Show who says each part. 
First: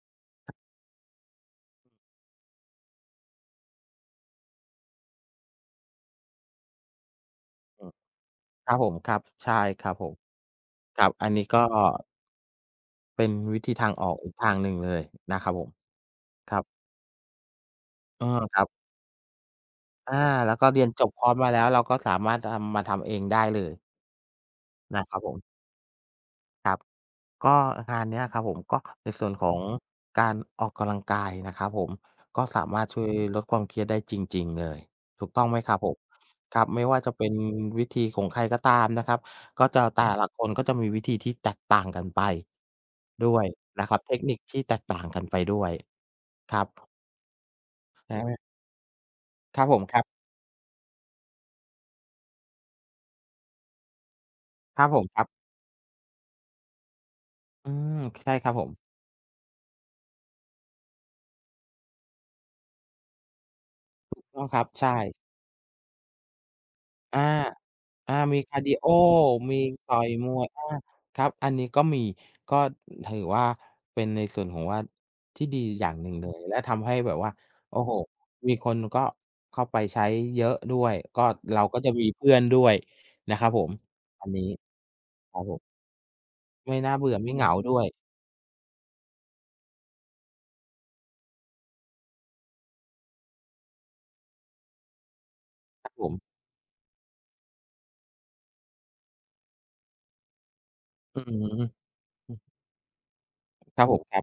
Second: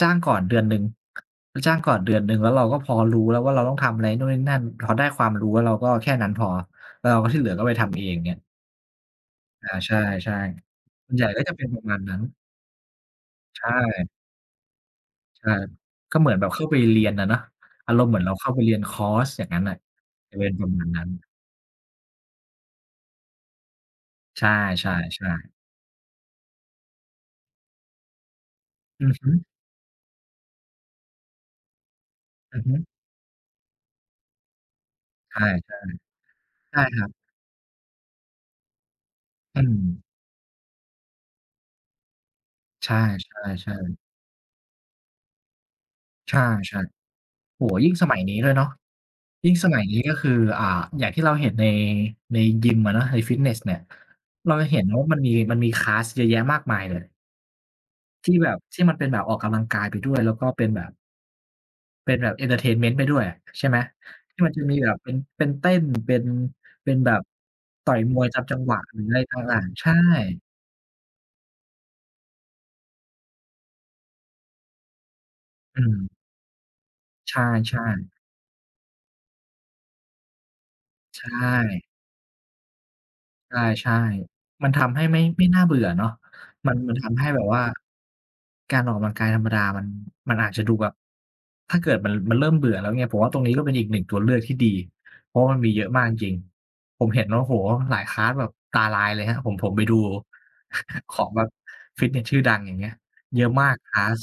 Speaker 1: จ้างก่อนเดือนหนึ่ง จ้างก่อนเดือนหนึ่ง แล้วเราก็พอรู้แล้วว่าเราต้องทำอะไรนู่นนี่นั่น พอได้ความรู้แล้วเราก็แค่นั้นพอ แล้วที่เหลือก็ไป
Speaker 2: เ
Speaker 1: ท
Speaker 2: ออ
Speaker 1: ำเอง เงี้ย
Speaker 2: ครับผมครับ ใช่
Speaker 1: อา
Speaker 2: ค
Speaker 1: ใ
Speaker 2: ร
Speaker 1: ช
Speaker 2: ับ
Speaker 1: ่
Speaker 2: ผม คร
Speaker 1: ๆ
Speaker 2: ั
Speaker 1: ส่
Speaker 2: บ
Speaker 1: วนใหญ
Speaker 2: อ
Speaker 1: ่
Speaker 2: ัน
Speaker 1: ก
Speaker 2: น
Speaker 1: ็
Speaker 2: ี้
Speaker 1: จะ
Speaker 2: ก
Speaker 1: เ
Speaker 2: ็
Speaker 1: ป็นประมาณนั้น
Speaker 2: เป็น
Speaker 1: ใ
Speaker 2: ว
Speaker 1: ช
Speaker 2: ิธีทางอ
Speaker 1: ่
Speaker 2: อกอีกทางหนึ่งเลยนะ
Speaker 1: ใช
Speaker 2: คร
Speaker 1: ่
Speaker 2: ับผม
Speaker 1: ก็เหมือนแบบ
Speaker 2: คร
Speaker 1: เ
Speaker 2: ั
Speaker 1: ข้า
Speaker 2: บ
Speaker 1: ไปเรียนอะเนาะ อารมณ์เหมือ
Speaker 2: เอ
Speaker 1: น
Speaker 2: อ
Speaker 1: เราเข้า
Speaker 2: ค
Speaker 1: ไป
Speaker 2: รั
Speaker 1: เ
Speaker 2: บ
Speaker 1: รียนคอร์สอย่างงั้นน่ะ
Speaker 2: อา
Speaker 1: จะเป็
Speaker 2: แล
Speaker 1: น
Speaker 2: ้ว
Speaker 1: ป
Speaker 2: ก
Speaker 1: ร
Speaker 2: ็
Speaker 1: ะ
Speaker 2: เ
Speaker 1: ม
Speaker 2: ร
Speaker 1: า
Speaker 2: ีย
Speaker 1: ณ
Speaker 2: น
Speaker 1: นั
Speaker 2: จ
Speaker 1: ้น
Speaker 2: บคอร์สมาแล้ว เราก็สามารถทำ มาทำเองได้เลย
Speaker 1: ใช่
Speaker 2: นะครับผม
Speaker 1: ๆ ๆ
Speaker 2: ครับ ก็งานเนี้ยครับผม ก็
Speaker 1: อ
Speaker 2: ใน
Speaker 1: ือ
Speaker 2: ส
Speaker 1: ฮ
Speaker 2: ่ว
Speaker 1: ึ
Speaker 2: นของการออกกำลังกายนะครับผม ก็
Speaker 1: อ
Speaker 2: ส
Speaker 1: ือ
Speaker 2: า
Speaker 1: ฮ
Speaker 2: ม
Speaker 1: ึ
Speaker 2: ารถ ช่วยลดความเครียดได้จริง ๆ เลย ถูก
Speaker 1: ใช
Speaker 2: ต้อ
Speaker 1: ่
Speaker 2: งไหมครับผม? ครับ
Speaker 1: ๆ ใช
Speaker 2: ไ
Speaker 1: ่
Speaker 2: ม่ว่
Speaker 1: ค
Speaker 2: า
Speaker 1: รั
Speaker 2: จะ
Speaker 1: บ
Speaker 2: เป็นวิธีของใครก็ตามนะครับ
Speaker 1: อื
Speaker 2: ก็จะแ
Speaker 1: ม
Speaker 2: ต่ละคนก็จะมีวิธีที่แตกต่างกันไป
Speaker 1: ใช
Speaker 2: ด้วย
Speaker 1: ่
Speaker 2: นะครั
Speaker 1: ๆ ๆ
Speaker 2: บ เทคนิคที่แตกต่างกันไปด้วย
Speaker 1: ใช่
Speaker 2: ครับ ผ
Speaker 1: ๆ โอ้โฮ ยิ่งสม
Speaker 2: อ
Speaker 1: ัยนี้
Speaker 2: า
Speaker 1: ด้วยเนาะ ยิ่ง
Speaker 2: ครั
Speaker 1: ส
Speaker 2: บผ
Speaker 1: มั
Speaker 2: ม
Speaker 1: ยน
Speaker 2: ค
Speaker 1: ี้
Speaker 2: รับ
Speaker 1: ก็คือ อ่า อย่างที่เราเห็นใน ในยิมอะเนาะ ในฟิตเนสเนี่ย เราจะเห
Speaker 2: ค
Speaker 1: ็
Speaker 2: ร
Speaker 1: น
Speaker 2: ับผ
Speaker 1: ว่
Speaker 2: ม
Speaker 1: ามั
Speaker 2: ค
Speaker 1: น
Speaker 2: รั
Speaker 1: ม
Speaker 2: บ
Speaker 1: ี มันมี คลาส เยอะแยะมากมายเลย
Speaker 2: อืม
Speaker 1: ท
Speaker 2: ใช
Speaker 1: ี
Speaker 2: ่
Speaker 1: ่
Speaker 2: ค
Speaker 1: แบ
Speaker 2: รับ
Speaker 1: บ
Speaker 2: ผ
Speaker 1: ท
Speaker 2: ม
Speaker 1: ี่มันเป็นแบบออกกำลังกายไปด้วย แล้วก็เป็นแบบ เป็นแบบเอนเทอร์เทนเมนต์ไปด้วยอะ ใช่ไหม
Speaker 2: ถูก
Speaker 1: ท
Speaker 2: ต
Speaker 1: ี่
Speaker 2: ้อง
Speaker 1: มัน
Speaker 2: ค
Speaker 1: จ
Speaker 2: ร
Speaker 1: ะ
Speaker 2: ับ
Speaker 1: มี
Speaker 2: ใช
Speaker 1: แบบเป
Speaker 2: ่
Speaker 1: ็น เป็นเต้น เป็น เป็นแบ
Speaker 2: อา
Speaker 1: บต่อย
Speaker 2: อา
Speaker 1: มวย
Speaker 2: ม
Speaker 1: ต
Speaker 2: ี
Speaker 1: าม
Speaker 2: ค
Speaker 1: จั
Speaker 2: าร
Speaker 1: ง
Speaker 2: ์ด
Speaker 1: ห
Speaker 2: ี
Speaker 1: วะ
Speaker 2: โอ
Speaker 1: หรือไรต
Speaker 2: ม
Speaker 1: ่
Speaker 2: ี
Speaker 1: าง ๆ ใช
Speaker 2: ต
Speaker 1: ่
Speaker 2: ่อยมวย อา ครับ อันนี้ก็มี ก็ถือว่าเป็นในส่วนของว่า ที่ดี
Speaker 1: อื
Speaker 2: อย่างหน
Speaker 1: ม
Speaker 2: ึ่งเลย และทำให้แบบว่า
Speaker 1: ใ
Speaker 2: โ
Speaker 1: ช
Speaker 2: อ้
Speaker 1: ่
Speaker 2: โฮ
Speaker 1: ๆ
Speaker 2: มีคนก็เข้าไปใช้เยอะด้วย
Speaker 1: ใ
Speaker 2: ก
Speaker 1: ช
Speaker 2: ็เราก
Speaker 1: ่
Speaker 2: ็จะมีเพื่อนด้วยนะครั
Speaker 1: ใ
Speaker 2: บผม
Speaker 1: ช่
Speaker 2: อันนี้
Speaker 1: ๆ มันทำให้ไม่
Speaker 2: ครั
Speaker 1: ไม
Speaker 2: บ
Speaker 1: ่
Speaker 2: ผ
Speaker 1: น่
Speaker 2: ม
Speaker 1: าเบื่อเนาะ ม
Speaker 2: ไ
Speaker 1: ั
Speaker 2: ม
Speaker 1: น
Speaker 2: ่น
Speaker 1: ม
Speaker 2: ่
Speaker 1: ั
Speaker 2: า
Speaker 1: น
Speaker 2: เ
Speaker 1: ท
Speaker 2: บื่อ
Speaker 1: ำให้
Speaker 2: ไม่
Speaker 1: แ
Speaker 2: เ
Speaker 1: บ
Speaker 2: หง
Speaker 1: บ
Speaker 2: า
Speaker 1: ว่า
Speaker 2: ด้วย
Speaker 1: การออกกำลังกายธรรมดา มัน มันอาจจะดูแบบ ถ้าเกิดมัน มันเริ่มเบื่อแล้วเนี่ย ผมว่าตรงนี้ก็เป็นอีกหนึ่งตัวเลือกที่ดี เพราะมันมีเยอ
Speaker 2: คร
Speaker 1: ะ
Speaker 2: ับ
Speaker 1: มา
Speaker 2: ผ
Speaker 1: กจ
Speaker 2: ม
Speaker 1: ริง ๆ ผมเห็น โอ้โฮ หลาย คลาส แบบตาลายเลยครับ ผม ผมไปดู ข
Speaker 2: อือ
Speaker 1: อง
Speaker 2: ฮ
Speaker 1: แบ
Speaker 2: ึ
Speaker 1: บฟิตเนส
Speaker 2: อ
Speaker 1: ช
Speaker 2: ื
Speaker 1: ื่
Speaker 2: อ
Speaker 1: อดังอย่างเงี้ย เยอะมาก
Speaker 2: ครับ
Speaker 1: ค
Speaker 2: ผ
Speaker 1: ล
Speaker 2: ม
Speaker 1: า
Speaker 2: ค
Speaker 1: ส
Speaker 2: รับ